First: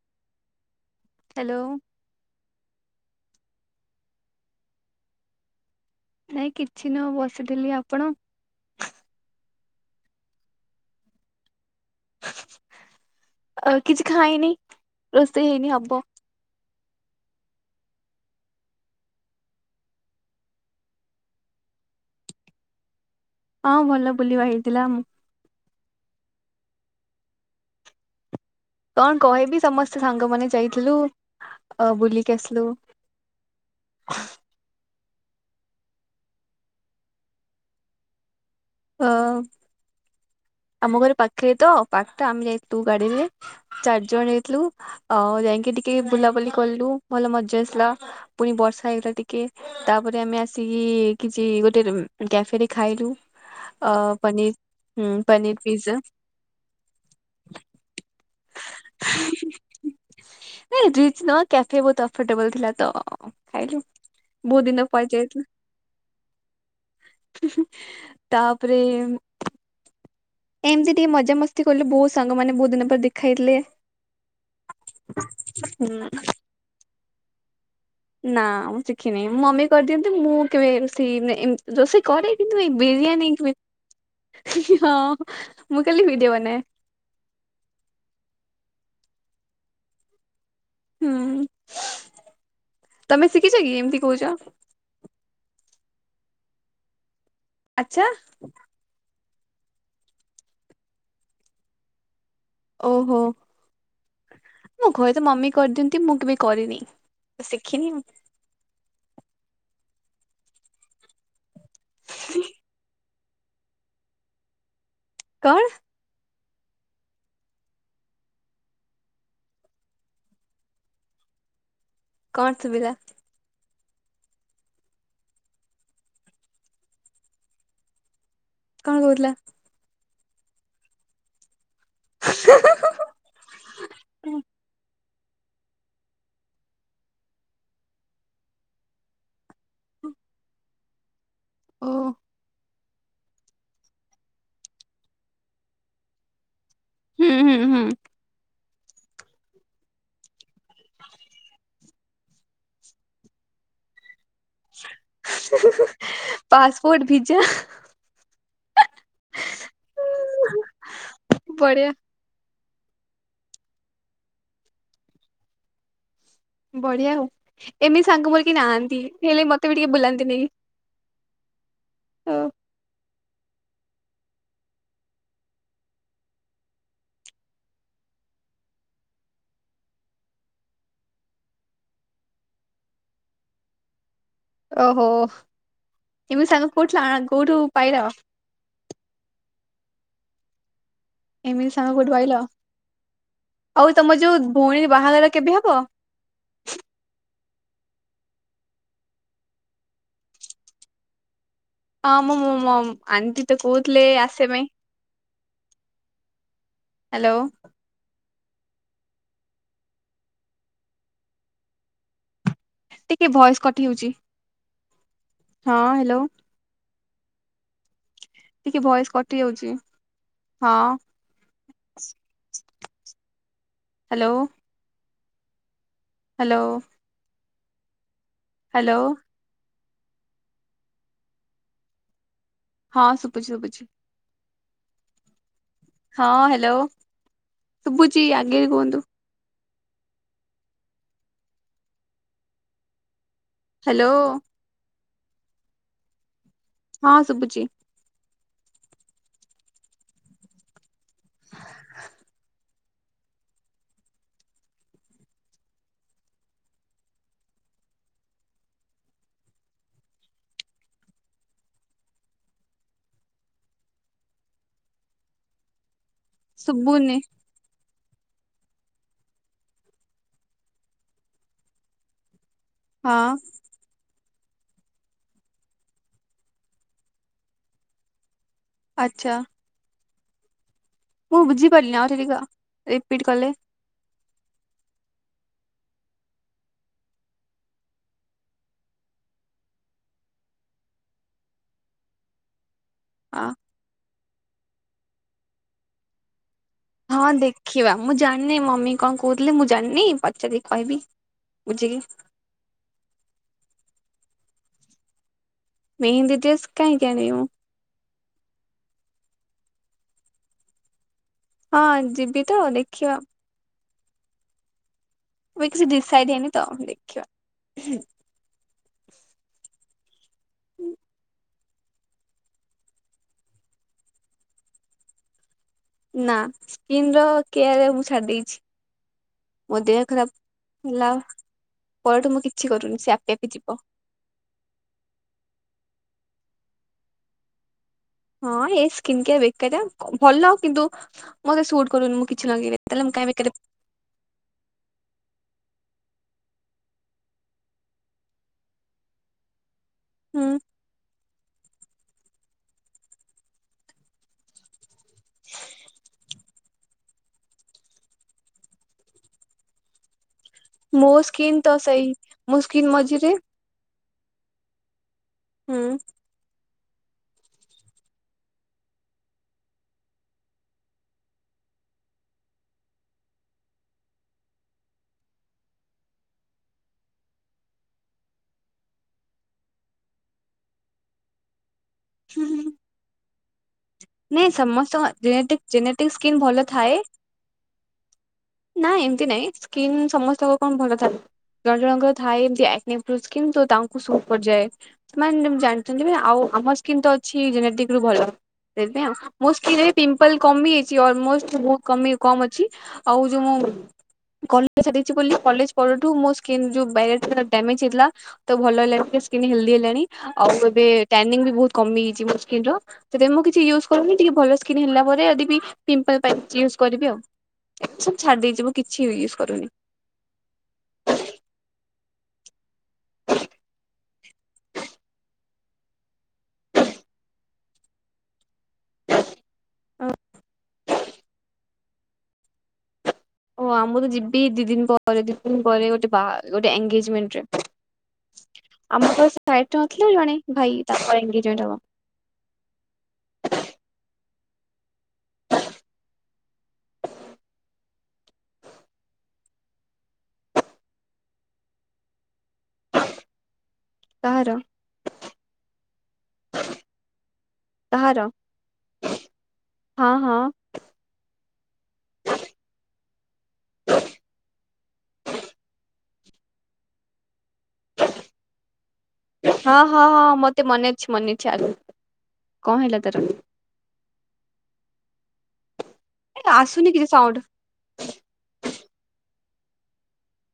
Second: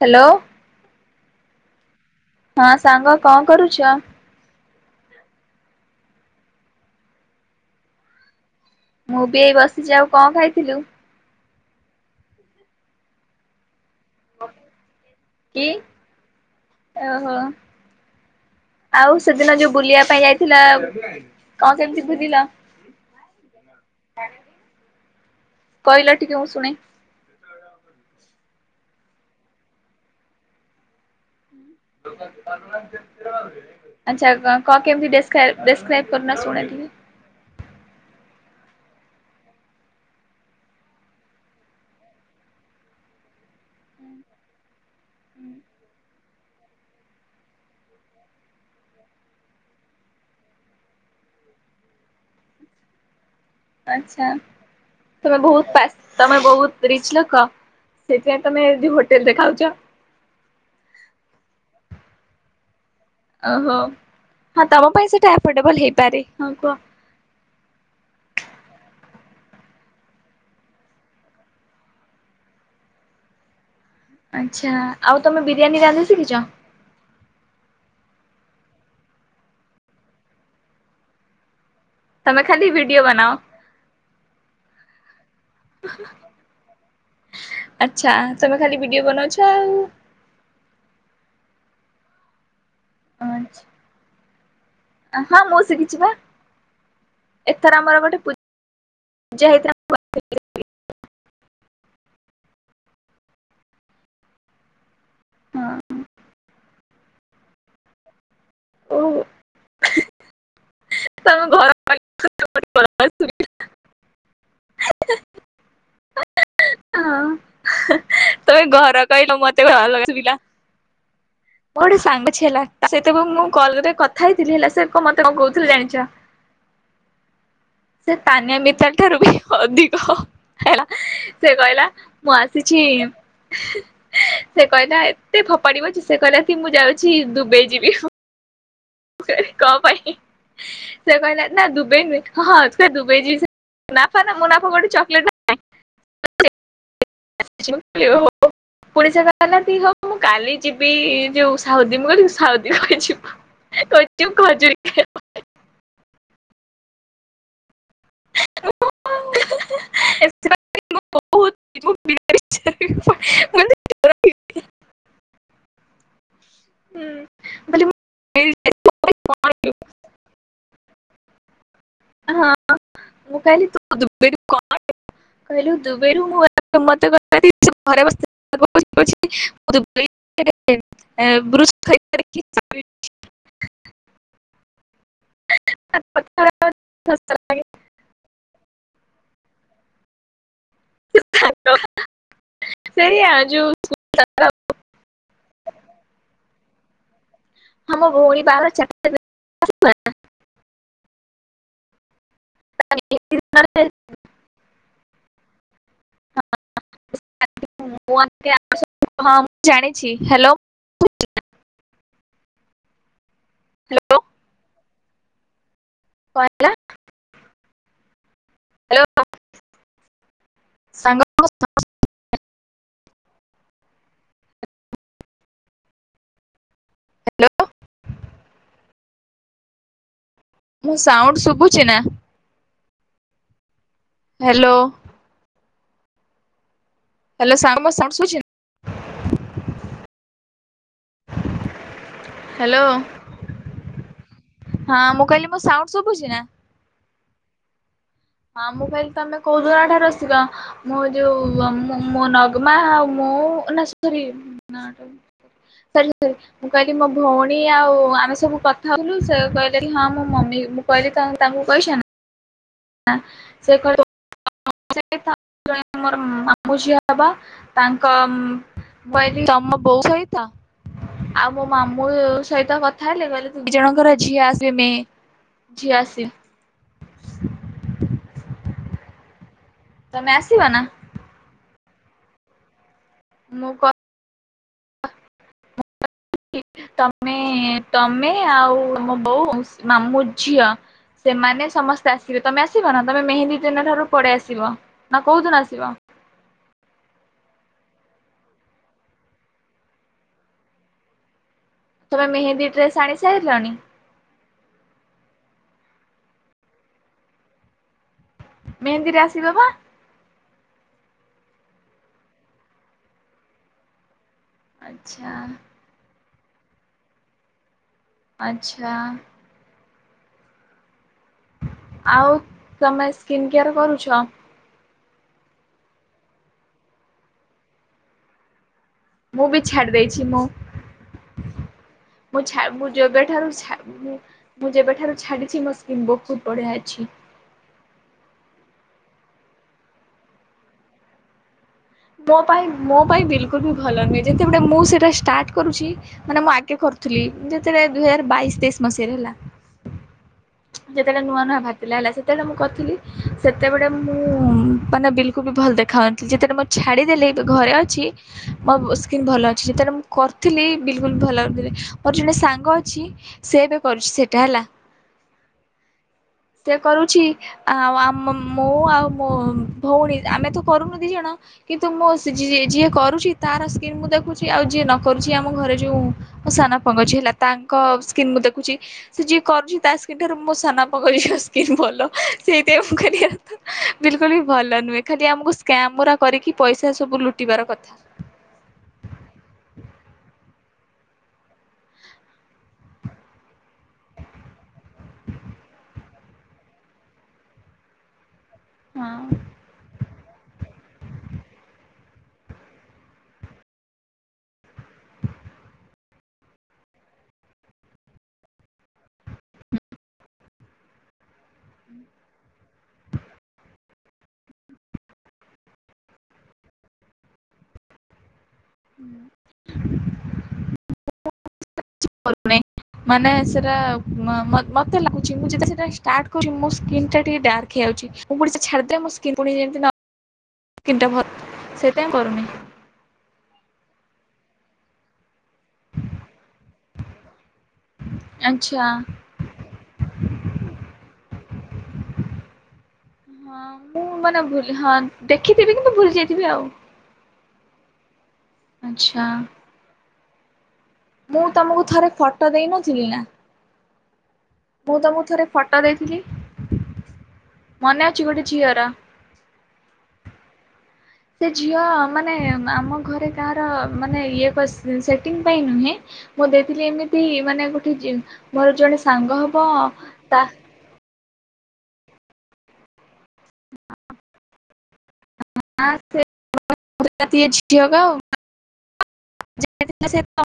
Hello! Hello! ହଁ ସାଙ୍ଗ କଣ କରୁଛ? ନାଇଁ କିଛି ନ ବସିଥିଲି ଆପଣ? ମୁଁ ବି ଏଇ ବସିଛି ଆଉ, କଣ ଖାଇଥିଲୁ? ଆ, କିଛି ଖାଇନି, ରୋଷେଇ କି? ହେଇନି ହବ। ଓହୋ ଆଉ ସେଦିନ ଯୋଉ ବୁଲିବା ପାଇଁ ଯାଇଥିଲ! କଣ କେମିତି ବୁଲିଲ? ହଁ ଭଲ ବୁଲିବା ହେଇଥିଲା। ମୁଁ କହିଲ ଟିକେ ଓ ଶୁଣେ। କଣ କହିବି? ସମସ୍ତେ ସାଙ୍ଗମାନେ ଯାଇଥିଲୁ। ଅ ବୁଲିକି ଆସିଲୁ। ଆଛା କ-କ-କେମତି ଡେସ କ୍ରାଇବ ଡେସ୍କ୍ରାଇବ କଲୁ ନା ଶୁଣେଟିକେ। ହଁ। ଆମ ଘରେ ପାଖରେ ତ, ପାଖଟା ଆମେ ଯାଇତୁ ଗାଡିରେ ଚାରି ଜଣ ଯାଇଥିଲୁ। ଅଓ ଯାଇଁକି ଟିକେ ବୁଲାବୁଲି କଲୁ ଭଲ ମଜା ଆସିଲା। ପୁଣି ବର୍ଷା ହେଇଗଲା ଟିକେ ତାପରେ, ଆମେ ଆସିକି-ଇ କିଛି ଗୋଟେ କାଫେରେ ଖାଇଲୁ, ଅ ଆଚ୍ଛା ପନିର ତମେ ପନିର ବହୁତ ପାସ୍ ପିଜ୍ଜା। ତମେ ବହୁତ ରିଚ୍ ଲୋକ। ସେ ନାଇଁ ରିଚ୍ ନୁହଁ, କ୍ୟାଫେ ବହୁତ ଅଫର୍ଟେବଲ ଥିଲା ତ! ଖାଇଲୁ। ଓହୋ! ବହୁତ ହଁ ଦିନ ତମ ପରେ ପାଇଁ ସେଇଟା ଆଫୋର୍ଡବଲ ହେଇପାରେ। ହଁ କୁହ। ହିଁ ହିଁ, ତାପରେଇମ୍ ଏମିତି ଟିକେ ମଜାମସ୍ତି କଲୁ। ବହୁତ ସାଙ୍ଗ ମାନେ, ବହୁତ ଦିନ ପରେ ଦେଖା ହେଇଥିଲେ। ଆଚ୍ଛା, ଆଉ ତମେ ବିରିୟାନୀ ରାନ୍ଧି ଶିଖିଛ? ନା ମୁଁ ଶିଖି ନାହିଁ ମଁ ମମି କରିଦିଅନ୍ତି, ମୁଁ କେବେ ରୋଷେଇ ନା ଏମ୍ ରୋଷେଇ କରେ, ତମେ କିନ୍ତୁ ଖାଲି ଏଇ ଭିଡିଓ ବିରିୟାନୀ ବନାଅ। କି! ହି ହି ହଁ। ମୁଁ ହାଁ ଖାଲି ହାଁ ଭିଡିଓ ବନାଏ ହାଁ ଆଚ୍ଛା ତମେ ଖାଲି ବି ଗି ବନଛାଉ ହୁଁ, ତମେ ଶିଖିଛ ଆଚ୍ଛା କି, ଏମିତି କହୁଛ? ହଁ, ମୁଁ ଶିଖିଛି ବା। ଏଥର ଆମର ଆଚ୍ଛା ଗୋଟେ ପୂ ଜା ହେଇଥି [inaudible] ଓହୋ! ହୁଏ ତ ମମି ହଁ କରିଦିଅନ୍ତି। ମୁଁ କେବେ କରିନି। ଶିଖିନି ଆଉ ଓୁ! ତମ ଘର ବସ୍ ସୁ [inaudible] କଣ? ହଁ ତମେ ଘର କହିଲ ମତେ [unintelligible] ଶୁଭିଲା। ମୋର ଗୋଟେ ସାଙ୍ଗ ଝିଅ କଣ ହେଲା ଶୁଭିଲା ସେ ଯେତେବେଳେ ମୁଁ କଲ କରେ କଥା ହେଇଥିଲି ହେଲା ସେ ମତେ କଣ କହୁଥିଲେ ଜାଣିଛ? ସେ ସ୍ଥାନୀୟ ବିିତାର କଣ ଠାରୁ ବି କହୁଥିଲା? ଅଧିକ ହେଲା ସେ କହିଲା ମୁଁ ଆସିଛି ସେ କହିଲା କେତେ ଫୋପାଡିବ ଯେ ସେ କହିଲା କି ମୁଁ ଯାଉଛି ଦୁବାଇ ଯିବି। କଣ ପାଇଁ ସେ କହିଲା ନା ଓ ଦୁବାଇ ନୁହେଁ ହଁ ହଁ ଦୁବେଇ ଯିବି ନା ମୋ ନା ଗୋଟେ ଚକୋଲେଟ୍ ହୁଁ ହୁଁ ହୁଁ [unintelligible] ପଡିଶାଗା ହେଲା ଦ ହଉ ମୁଁ କାଲି ଯିବି ଯୋଉ ସାଉଦି ମୁଁ କହିଲି ସାଉଦି କଣ ପାଇଁ ଯିବୁ? [unintelligible] ଖଜୁରୀ ପାସ୍ପୋର୍ଟ ଭିଜା। [unintelligible] ବହୁତ ବଢିଆ। ମୁଁ ମୁଁ [unintelligible] ବଢିଆ ହଉ ଏମିତି ସାଙ୍ଗ ମୋର କେହି ନାହାନ୍ତି ହେଲେ ମତେ ବି ଟିକେ ବୁଲାନ୍ତି ନେଇକି। ହଁ ତ ମୁଁ କହିଲି ତୁ [unintelligible] କହିଲୁ ଦୁବାଇରୁ ମୁଁ [unintelligible] [unintelligible] ଓହୋ ଏମିତି ସାଙ୍ଗ କୋଉଠୁ କୋଉଠୁ ପାଇଲ? ଏମିତି ସାଙ୍ଗ କୋଉଠୁ ପାଇଲ? ସେଇଆ ଯୋଉ ଆଉ ତମ ଯୋଉ ଭଉଣୀ ବାହାଘର କେବେ ହବ? ଆମ ଭଉଣୀ ବାହାଘର ଚାରି ତାରିଖୀ। ତୁ ଆସିବୁ ନା? ଆମ ଆଣ୍ଟି ତ କହୁଥିଲେ ଆସିବା ପାଇଁ। ହଁ। ହାଲୋ। ମୁଁ ହଁ ମୁଁ ଜାଣିଛି, ହାଲୋ ଟିକେ ଭଏସ କଟି ହେଉଛି, ହ୍ୟାଲୋ ହଁ ହ୍ୟାଲୋ ହ [inaudible] ଟିକେ ବୟସ କଟି ଯାଉଛି, ହଁ ସାଙ୍ଗ ହାଲୋ ହାଲୋ ହାଲୋ ମୁଁ ସାଉଣ୍ଡ ଶୁଭୁଛିି ନା ହଁ ସୁପୁଛି ସୁପୁଛି। ହାଲୋ ହଁ ହାଲୋ ସାଙ୍ଗ ମୋ ସାଉଣ୍ଡ ଶୁଭୁଛି, ନା ଆଗେ କୁହନ୍ତୁ? ହାଲୋ ହାଲୋ ହଁ ମୁଁ କହିଲି ମୋ ସାଉଣ୍ଡ ଶୁଭୁଛି ନା? ହଁ ଶୁଭୁଛି। ହଁ ମୁଁ କହିଲି ତମେ କୋଉଦଠା [unintelligible] ରସିକ ମୁଁ ଯୋଉ ମୋ ନଗମା ଆଉ [unintelligible] ହ ନ ମୁଁ କହିଲି ମୋ ଭଉଣୀ ଆଉ ଆମେ ସବୁ କଥା ହଉଥିଲୁ, ସେ କହିଲେ ହଁ ମୋ ମମି ମୁଁ କହିଲି ତ, ତାଙ୍କୁ କହିସ ନା ସେ କ [unintelligible] ମୋର ମାମୁଁ ଝିଅ ଶୁଭୁନି ହବ, ତା କମ୍, ମୁଁ କଇଲି, ତମ ବୋଉ ସହିତ ଆଉ ମୋ ମାମୁଁ ସହିତ କଥା ହଁ ହେଲେ, କହିଲେ- ଦୁଇ ଜଣଙ୍କର ଝିଅ ଆ ମେ ଝିଆସେ ଆଛା। ତମେ ଆସିବ ନା ମୁଁ ବୁଝିପାରିଲିନି, ଆଉ ଟିକେ କ, ରିପିଟ୍ କଲେ। ମୁଁ କ ତମେ ମେ, ତମେ ଆଉ ମୋ ବୋଉ ମାମୁଁ ଝିଅ। ସେମାନେ ସମସ୍ତେ ଆସିବେ, ତମେ ଆ ଆସିବ ନା ତମେ ଅ ମେହେନ୍ଦୀ ଦିନ ଠାରୁ ପଳେଇ ଆସିବ ନା କୋଉଦିନ ଆସିବ? ହଁ ଦେଖିବା, ମୁଁ ଜାଣିନି ମମି କଣ କହୁଥିଲେ ମୁଁ ଜାଣିନି, ପଚାରିକି କହିବି। ବୁଝିକି ତମେ ମେହେନ୍ଦୀ ଡ୍ରେସ୍ ଆଣି ସାରିଲନି। ମେହେନ୍ଦୀ ଡ୍ରେସ୍ କାହିଁକି ଆଣିବି ମୁଁ? ମେହେନ୍ଦୀରେ ଆସିବ ବା ହଁ ଯିବି ତ, ଦେଖିବା। ଆ ଉଇଥି ଡିସାଇଡ୍ ହେଇନି ତ ଦେଖିବା। ଆଚ୍ଛା ଆଉ ତମେ ସ୍କିନ୍ କେୟାର କରୁଛ। ନା ସ୍କିିନ୍ ର କେୟାର ମୁଁ ଛାଡି ଦେଇଛି। ମୁଁ ବି ମୋ ଛାଡ଼ି ଦେହ ଦେଇଛି, ଖରାପ ମୁଁ ହେଲା ପରଠୁ ମୁଁ, କିଛି ମୁଁ କରୁନି ସେ ଆପେ ଆପେ ଯେବେଠାରୁ, ଯିବ ମୁଁ ଯେବେଠାରୁ ଛାଡିଛି, ମୋ ସ୍କିନ୍ ବୋହୁ ମୁଁ ବଢ଼ିଆ ଅଛି। ହଁ, ସ୍କିନ କେୟାର ବେକାରିଆ, ଭଲ କିନ୍ତୁ ମତେ ସୁଟ୍ କରୁନି ମୁଁ ମୋ କିଛି ପାଇଁ, ଲଗେଇଲେ ମୋ ତାହେଲେ ମୁଁ ପାଇଁ କାଇଁ ବେକାରେ ବିଲକୁଲ ବି ଭଲ ନୁହେଁ, ଯେତେବେଳେ ମୁଁ ସେଟା ଷ୍ଟାର୍ଟ କରୁଛି ମାନେ ମୁଁ ଆଗେ କରୁଥିଲି, ଯେତେବେଳେ ଦୁଇ ହଜାର ବାଇଶି ତେଇଶ୍ ମସିହାରେ ହେଲା। ହୁଁ ଯେତେଳେ ନୁଆ ନୁଆ ଭାର୍ ହେଲାଲା ସେତେବେଳେ ମୁଁ କରିଥିଲି, ସେତେବେଳେ ମୁଁ ମାନେ ବିଲକୁ ବି ଭଲ ଦେଖାଉନଥିଲି, ଯେତେବେଳେ ଛାଡ଼ିଦେଲି, ଘରେ ଅଛି ମୋ ସ୍କିନ୍ ଭଲ ଅଛି, ଯେତେବେଳେ ମୁଁ କର ଥିଲି ମୋ ବିଲକୁଲ ସ୍କିନ୍ ଭଲାଗୁଥିଲେ ତ ସେଇ ମୋର ଜଣେ ମୋ ସାଙ୍ଗ ସ୍କିନ୍ ଅଛି ମଝିରେ ସେ ବି କରୁଛି ସେଇଟା ହେଲା। ହୁଁ। ସେ କରୁଛି ଆଉ ମୁଁ ଆଉ ମୋ ଭଉଣୀ ଆମେ ତ କରୁନୁ ଦି ଜଣ। କିନ୍ତୁ ମୁଁ ଯିଏ କରୁଛି ତାର ସ୍କିନ୍ ମୁଁ ଦେଖୁଛି ଆଉ ଯିଏ ନ କରୁଛି ଆମ ଘରେ ଯୋଉ ସା ସାନ ବାପାଙ୍କ ଝିଅ ହେଲା ତାଙ୍କ ସ୍କିନ୍ ମୁଁ ଦେଖୁଛି ଯିଏ କରୁଛି ତା ସ୍କିନ ଠାରୁ ମୋ ସାନ ବାପାଙ୍କ ଝିଅ ସ୍କିନ ଭଲ। ହାଲୋ ହୁଁ। ସେଇଥି ପାଇଁ ମୁଁ କହିଲି ଆଉ ନାଇଁ ସମସ୍ତଙ୍କ ଜେନେଟିକ ସ୍କାମ୍ ଜେନେଟିକ ଗୁରା ସ୍କିନ କରିକି ଭଲ ପଇସା ଥାଏ ସବୁ ଲୁଟିବାର କଥା। ନାଇଁ ଏମିତି ସ୍କିନ ସମସ୍ତ କଣ ଭଲ ଥାଏ ଜଣେ ଜଣଙ୍କର ଥାଏ ଏମତି କିନ୍ତୁ ତାଙ୍କୁ [unintelligible] ପଡିଯାଏ ସେମାନେ ଜାଣିଛନ୍ତି ଆଉ ଆମ ସ୍କିନ୍ ତ ଅଛି ଜେନେଟିକ ରୁ ଭଲ। ଦେବେ ଆଉ ହଁ। ମୁସ୍କିରରେ ପିମ୍ପଲ କମିଯାଇଛି। ଅଲମୋଷ୍ଟ ବହୁ କମ୍ ଅଛି ଆଉ ଯୋଉ ମୁଁ କଲେଜ କଲେଜ ପରଠୁ ମୋ ସ୍କିନ ଯୋଉ ଡାମେଜ ହେଇଥିଲା ତ ଭଲ ହେ ସ୍କିନ ହେଲଦି ହେଲାଣି ଆଉ ଏମିତି ରେ ବି ବହୁତ କମି ଯାଇଛି ମୋ ସ୍କିନର ମୁଁ ୟୁଜ୍ କରୁନି ଟିକେ ଭଲ ସ୍କିନ୍ ହେଲା ପରେ ଯଦି ପିମ୍ପଲ୍ ପାଇଁ ୟୁଜ୍ କରିବି ଆଉ। ଏ ସବୁ ଛାଡି ଦେଇଛି ମୁଁ କିଛି ହୁଁ। ବି ୟୁଜ କରୁନି। କରୁନି। ମାନେ ସେଟା ମତେ ଲାଗୁଛି ମୁଁ ଯେତେବେଳେ ଷ୍ଟାର୍ଟ କରୁଛି ମୋ ସ୍କିନ ଟା ଟିକେ ଡାର୍କ ହେଇ ମୁଁ ପୁଣି ଛାଡ଼ିଦେଲେ [unintelligible] ପୁଣି ଯେମିତି ନ ତିନିଟା ଭଲ ସେଥିପାଇଁ କରୁନି। ଓ ଆ ମୁଁ ତ ଯିବି ଦି ଦିନ ପରେ ଦ ଦିନ ପରେ ଗୋଟେ ବା ଗୋଟେ ଏଗେଜମେଣ୍ଟରେ। ଆଚ୍ଛା ଆମ ନଥିଲେ ଜଣେ ଭାଇ ଅଙ୍ଗଜେମେଣ୍ଟ ହବ। ହଁ ମୁଁ ମାନେ ଭୁଲି ହଁ ଦେଖିଥିବି କିନ୍ତୁ ଭୁଲି ଯାଇଥିବି ଆଉ। ଆଚ୍ଛା। ମୁଁ ତମକୁ ଥରେ ଫଟୋ ଦେଇ ନଥିଲି ନା। କାହାର ମୁଁ ତମକୁ ଥରେ ଫଟୋ ଦେଇଥିଲି। ମନେ କାହାର ଅଛି ଗୋଟେ ଝିଅର? ହଁ ହଁ ସେ ଝିଅ ମାନେ ଆମ ଘରେ କାହାର ମାନେ ଇଏ ଏକ ସେଟିଙ୍ଗ ପାଇଁ ନୁହେଁ। ମୁଁ ଦେଇଥିଲି ଏମିତି ମାନେ ଗୋଟେ ମୋର ଜଣେ ସାଙ୍ଗ ହବ ତା ଚାଲ କଣ ହେଲା ତାର? ଆସୁନି କିଛି ସାଉଣ୍ଡ [unintelligible]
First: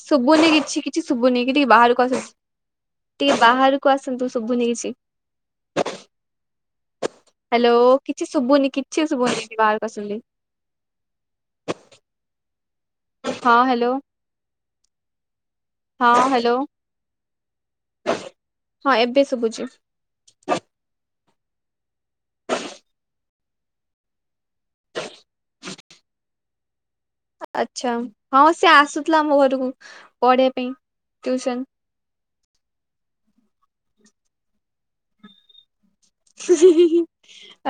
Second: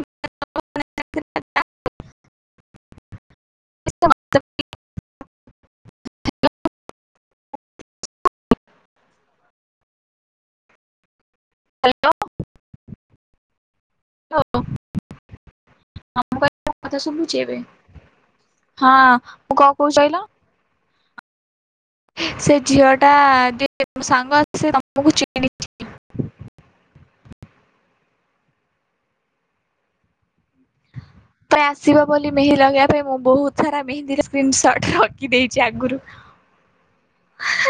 ଶୁଭୁନି କିଛି କିଛି ଶୁଭୁନି କି ଟିକେ ବାହାରକୁ ଆସ ଟିକେ ବାହାରକୁ ମୁଁ ଆସନ୍ତୁ ଶୁଭୁନି କିଛି। ହାଲୋ କିଛି ଶୁଭୁନି କିଛି ଶୁଭୁନି ବାହାରକୁ ଆସିନ୍ତୁ ଟିକେ। ହାଲୋ। ହଁ ହାଲୋ। ହଁ। ହଁ ଆମ ପା ହ୍ୟାଲୋ କଥା ସଭୁଛି ଏବେ? ହଁ ଏବେ ମୁଁ ଶୁଭୁଛି କଣ କହୁଚି କହିଲ? ସେ ଝିଅ ଟା ଯେ ତ ସାଙ୍ଗ ଆସି ତମକୁ ଚିହ୍ନିଛି। ଆଚ୍ଛା ହଁ ସେ ଆସୁଥିଲା ଆମ ଘରକୁ ପଢିବା ପାଇଁ ଟିଉସନ। ମେହୀ ଲଗେଇବା ପାଇଁ ମୁଁ ବହୁତ ସାରା ମେହନ୍ଦୀ ସ୍କ୍ରିିନସଟ ରଖିଦେଇଛି ଆଗରୁ।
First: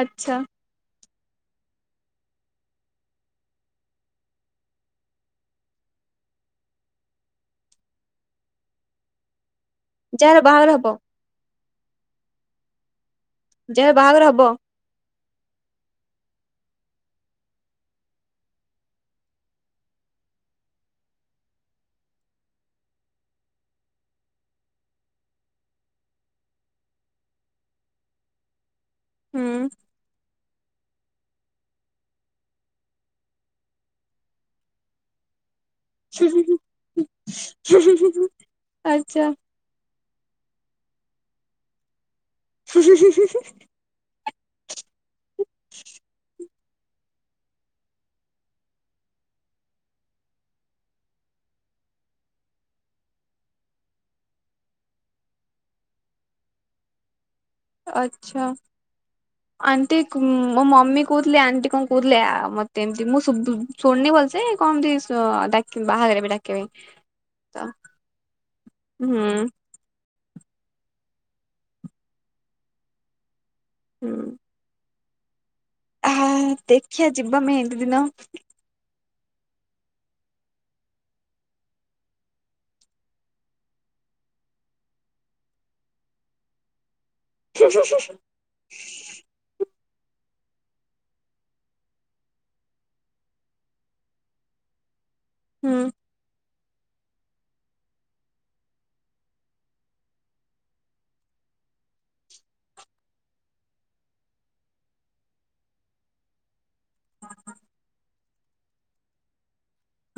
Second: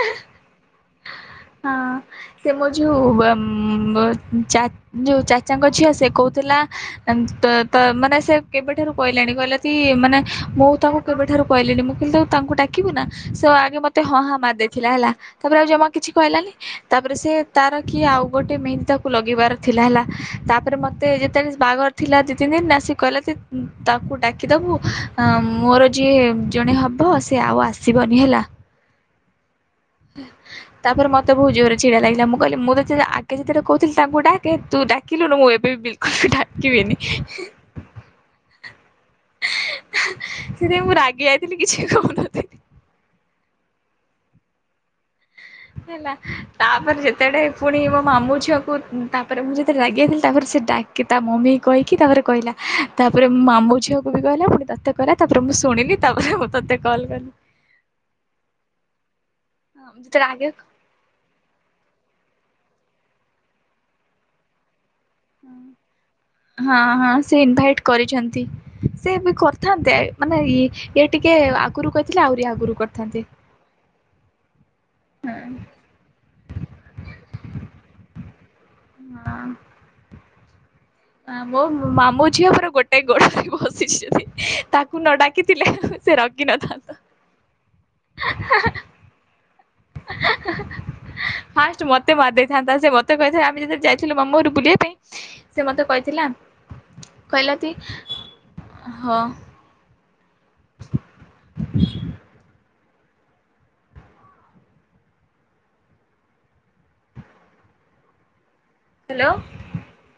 ଆଚ୍ଛା। [inaudible] ହଁ ସେ ମୋ ଯୋଉ ଯୋଉ ଚାଚାଙ୍କ ଝିଅ ସେ କହୁଥିଲା ତ ତ ମାନେ ସେ କେବେଠାରୁ କହିଲାଣି କହିଲେ ମାନେ ଯାହାର ମୁଁ ବାହାଘର ହବ ତାଙ୍କୁ କେବେଠାରୁ କହିଲିିନି ମୁଁ କିନ୍ତୁ ତାଙ୍କୁ ଡାକିବି ନା? ସେ ଆଗେ ଯାହାର ମତେ ହଁ ବାହାଘର ହବ ମାରିଦେଇଥିଲା ହେଲା। ତାପରେ ଆଉ ଜମା କିଛି କହିଲାନି ତାପରେ ସେ ତାର କି ଆଉ ଗୋଟେ ମେହେନ୍ଦୀ ତାକୁ ଲଗେଇବାର ଥିଲା ହେଲା। ତାପରେ ମତେ ଯେତେବେଳେ ବାହାଘର ଥିଲା ଦି ତିନି ଦିନ ନାସିକ କିଲ ତାକୁ ଡାକିଦବୁ ମୋର ଯିଏ ଜଣେ ହବ ସେ ଆଉ ଆସିବନି ହେଲା। ହୁଁ। ହଁ ତାପରେ ମତେ ବହୁତ ଜୋର୍ ରେ ଚିଡା ଲାଗିଲା। ମୁଁ କହିଲି ମୁଁ ତ ଆଗେ ଯେତେବେଳେ କହୁଥିଲି ତାଙ୍କୁ ଡାକେ ତୁ ଡାକିଲୁନୁ ମୁଁ ଏ ହୁ ଉଁ ହୁଁ ହୁଁ ହୁଁ ହୁଁ ଆଚ୍ଛା। ସେଥିପାଇଁ ମୁଁ ରାଗି ଯାଇଥିଲି କିଛି କହୁନଥିଲି। ହୁଁ ହୁଁ ହୁଁ। ହେଲା। ତାପରେ ଯେତେବେଡେ ପୁଣି ମୋ ମାମୁଁ ଛୁଆକୁ ତାପରେ ମୁଁ ଯେତେବେଳେ ରାଗି ଯାଇଥିଲି ତାପରେ ସେ ଡାକି ତା ମମି କହିକି ତାପରେ କହିଲା ତାପରେ ମୋ ମାମୁଁ ଝିଅକୁ ବି କହିଲା ପୁଣି ତତେ କହିଲା ତାପରେ ମୁଁ ଶୁଣିଲି ତାପରେ ତତେ କଲ କଲି। ଆଚ୍ଛା ଆଣ୍ଟି ଯେତେବେଳେ ଆଗେ ମୋ ମମି କହୁଥିଲେ ଆଣ୍ଟି କଣ କହୁ ଥିଲେ ମତେ ଏମତି ମୁଁ ଶୁ-ଶୁଣନି ଭଲସେ କଣ ଏମତି ହଁ ହଁ ସେ ତ ଇନଭାଇଟ କରିଛନ୍ତି। ସେ ବି ହୁଁ କରିଥାନ୍ତେ ମାନେ ଇଏ ଇଏ ଟିକେ ଆଗରୁ କହିଥିଲେ ଆହୁରି ଆଗରୁ କରିଥାନ୍ତେ। ହୁଁ। ହଁ। ହଁ ଦେଖିଆ ଯିବା ମେହେନ୍ଦି ଦିନ। ହଁ। ମୋ ମାମୁଁ ଝିଅ ପୁରା ଗୋଟାଏ ଗୋଡ ଧରି ବସିଛନ୍ତି ତାକୁ ନ ଡାକିଥିଲେ ସେ ରଖି ନଥାନ୍ତା। ଆ ହ ଫାଷ୍ଟ ମତେ ବାଡ଼େଇଥାନ୍ତା ସେ ମତେ କହିଥାନ୍ତା ଆମେ ଯେତେବେଳେ ଯାଇଥିଲୁ ମାମୁଁ ଘରୁ ବୁଲିବା ପାଇଁ ସେ ହୁଁ ମତେ କହିଥିଲା, କହିଲା କି ହଁ। ଆ ହ୍ୟାଲୋ।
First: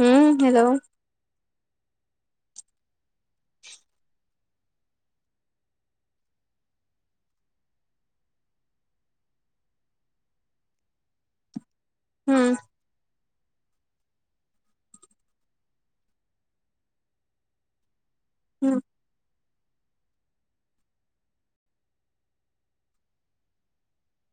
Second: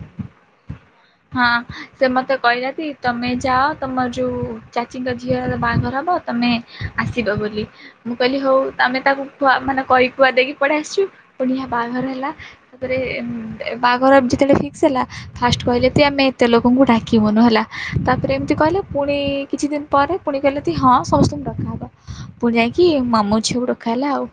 ହୁଁ ହ୍ୟାଲୋ। ହଁ ସେ ମତେ କହିଲାତି ତମେ ଯାଅ ତମର ଯୋଉ ଚାଚୀଙ୍କ ଝିଅ ବାହାଘର ହବ ତମେ ଆସିବ ବୋଲି। ମୁଁ କହିଲି ହଉ ତମେ ତାକୁ ଖୁଆ ମାନେ କହି କୁହା ଦେଇକି ପଳେଇ ଆସିଛୁ, ପୁଣି ଆ ବାହାଘର ହେଲା ହୁଁ ତାପରେ ବାହାଘର ଯେତେବେଳେ ଫିକ୍ସ ହେଲା ଫାଷ୍ଟ କହିଲେ ଏମିତି ଆମେ ଏତେଲୋକଙ୍କୁ ଡାକିବୁନୁ ହେଲା। ତାପରେ ଏମିତି ହୁଁ। କହିଲେ ପୁଣି କିଛି ଦିନ ପରେ ପୁଣି କହିଲେ ତି ହଁ ସମସ୍ତଙ୍କୁ ଡକାହେବ। ପୁଣି ଯାଇକି ମାମୁଁ ଝିଅକୁ ଡକା ହେଲା ଆଉ।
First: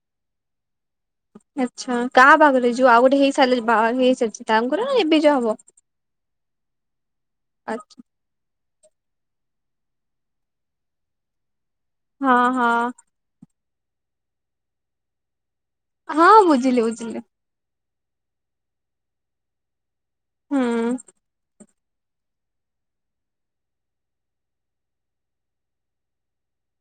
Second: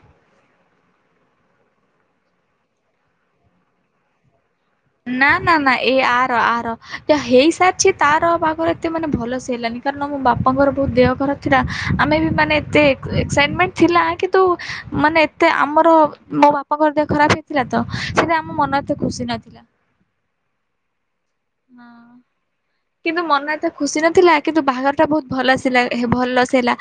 ଆଚ୍ଛା। କାହା ବାହାଘର ଏଇ ଯୋଉ ଆଉ ଗୋଟେ ହେଇସାରିଲେ ବା ହେଇସାରିଛି ତାଙ୍କର ନା ଏବେ ନାଁ ଯୋଉ ହବ? ନାଁ ନାଁ ଏଇ ଆର ଆର ଯାହା ହେଇସାରିଛି ତାର ବାହାଘର ଏତେ ମାନେ ଭଲ ସେ ହେଲାନି କାରଣ ମୋ ବାପାଙ୍କର ବହୁତ ଦେହ ଖରାପ ଥିଲା, ଆମେ ବି ହଁ ମାନେ ହଁ ଏତେ ଏକ୍ସାଇଟମେଣ୍ଟ ଥିଲା କିନ୍ତୁ ମାନେ ଏତେ ଆମର ହଁ ମୋ ବୁଝିଲି ବାପାଙ୍କର ଦେହ ବୁଝିଲି ଖରାପ ହେଇଥିଲା ତ ସେଟି ଆମ ମନ ଏତେ ଖୁସି ନଥିଲା। ହୁଁ। ହଁ। କିନ୍ତୁ ମନ ଏତେ ଖୁସି ନଥିଲା କିନ୍ତୁ ବାହାଘରଟା ବହୁତ ଭଲ ଆସିଲା ଭଲସେ ହେଲା।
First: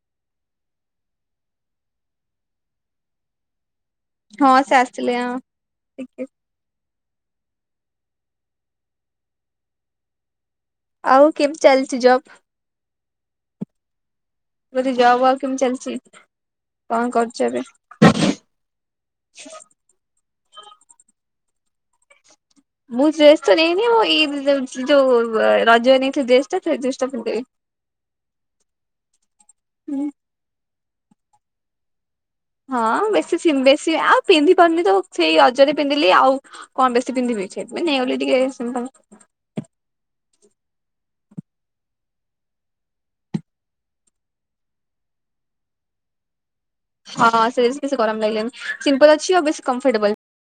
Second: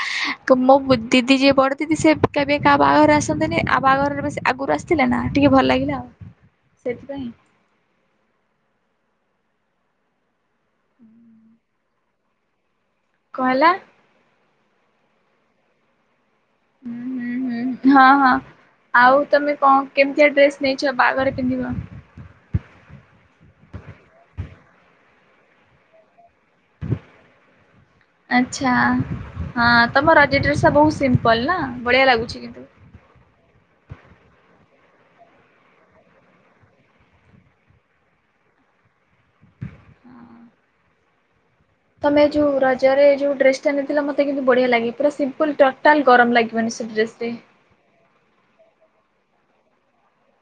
ମୋ ମୋ ଦିଦି ଯିଏ ବଡ ଦିଦି ସେ କେବେ କାହା ବାହାଘର ଆସନ୍ତିନି, ଆ ବାହାଘରରେ ବେଶ ହଁ ସେ ଆଗରୁ ଆସିଥିଲା ଆସିଥିଲେ ନା ଟିକେ ଭଲ ଲାଗିଲା ହଁ। ଆଉ। ସେଥିପାଇଁ ଆଉ କେମତି ଚାଲିଚି ଜବ୍? କଣ ହେଲା? ମୁଁ କହିଲି ଜବ୍ ଆଉ କେମତି ଚାଲିଚି? ହୁଁ ହୁଁ ହୁଁ ହଁ ହଁ ଆଉ ତମେ କଣ କେମିତିଆ ଡ୍ରେସ ନେଇଛ ବାହାଘରେ ପିନ୍ଧିବ? ମୁଁ ଡ୍ରେସ ତ ନେଇନି ମୁଁ ଏଇ ଯୋ-ଯୋଉ ରଜରେ ନେଇଥିଲି ଡ୍ରେସ ଟା ସେ ଡ୍ରେସ ଟା ପିନ୍ଧିଦେବି। ଆଛା, ହଁ ତମ ରଜ ଡ୍ରେସ ଟା ବହୁ ସିମ୍ପଲ ନା ଭଳିିଆ ଲାଗୁ ହଁ ବେଶୀ, ବେଶୀ ଆଉ ପିନ୍ଧି ନି ତ ସେଇ ଅଜରେ ପିନ୍ଧିଲି ଆଉ କଣ ବେଶୀ ପିନ୍ଧିବି ସେଥିପାଇଁ ନେଇଗଲି ଟିକେ ସିମ୍ପଲ। ହଁ [inaudible] ତମେ ଯୋଉ ରଜରେ ଯୋଉ ଡ୍ରେସ ଟା ନେଇଥିଲ, ମୋତେ କିନ୍ତୁ ବଢିଆ ଲାଗେ, ପୁରା ସିମ୍ଲଲ ଟଟାଲ ଗରମ ଲାଗିବ ହଁ ସେ ବେଶ ଗରମ ଲାଗିଲାନି, ସିମ୍ପଲ ଅଛି ଆଉ ବେଶୀ କମ୍ଫର୍ଟେବଲ।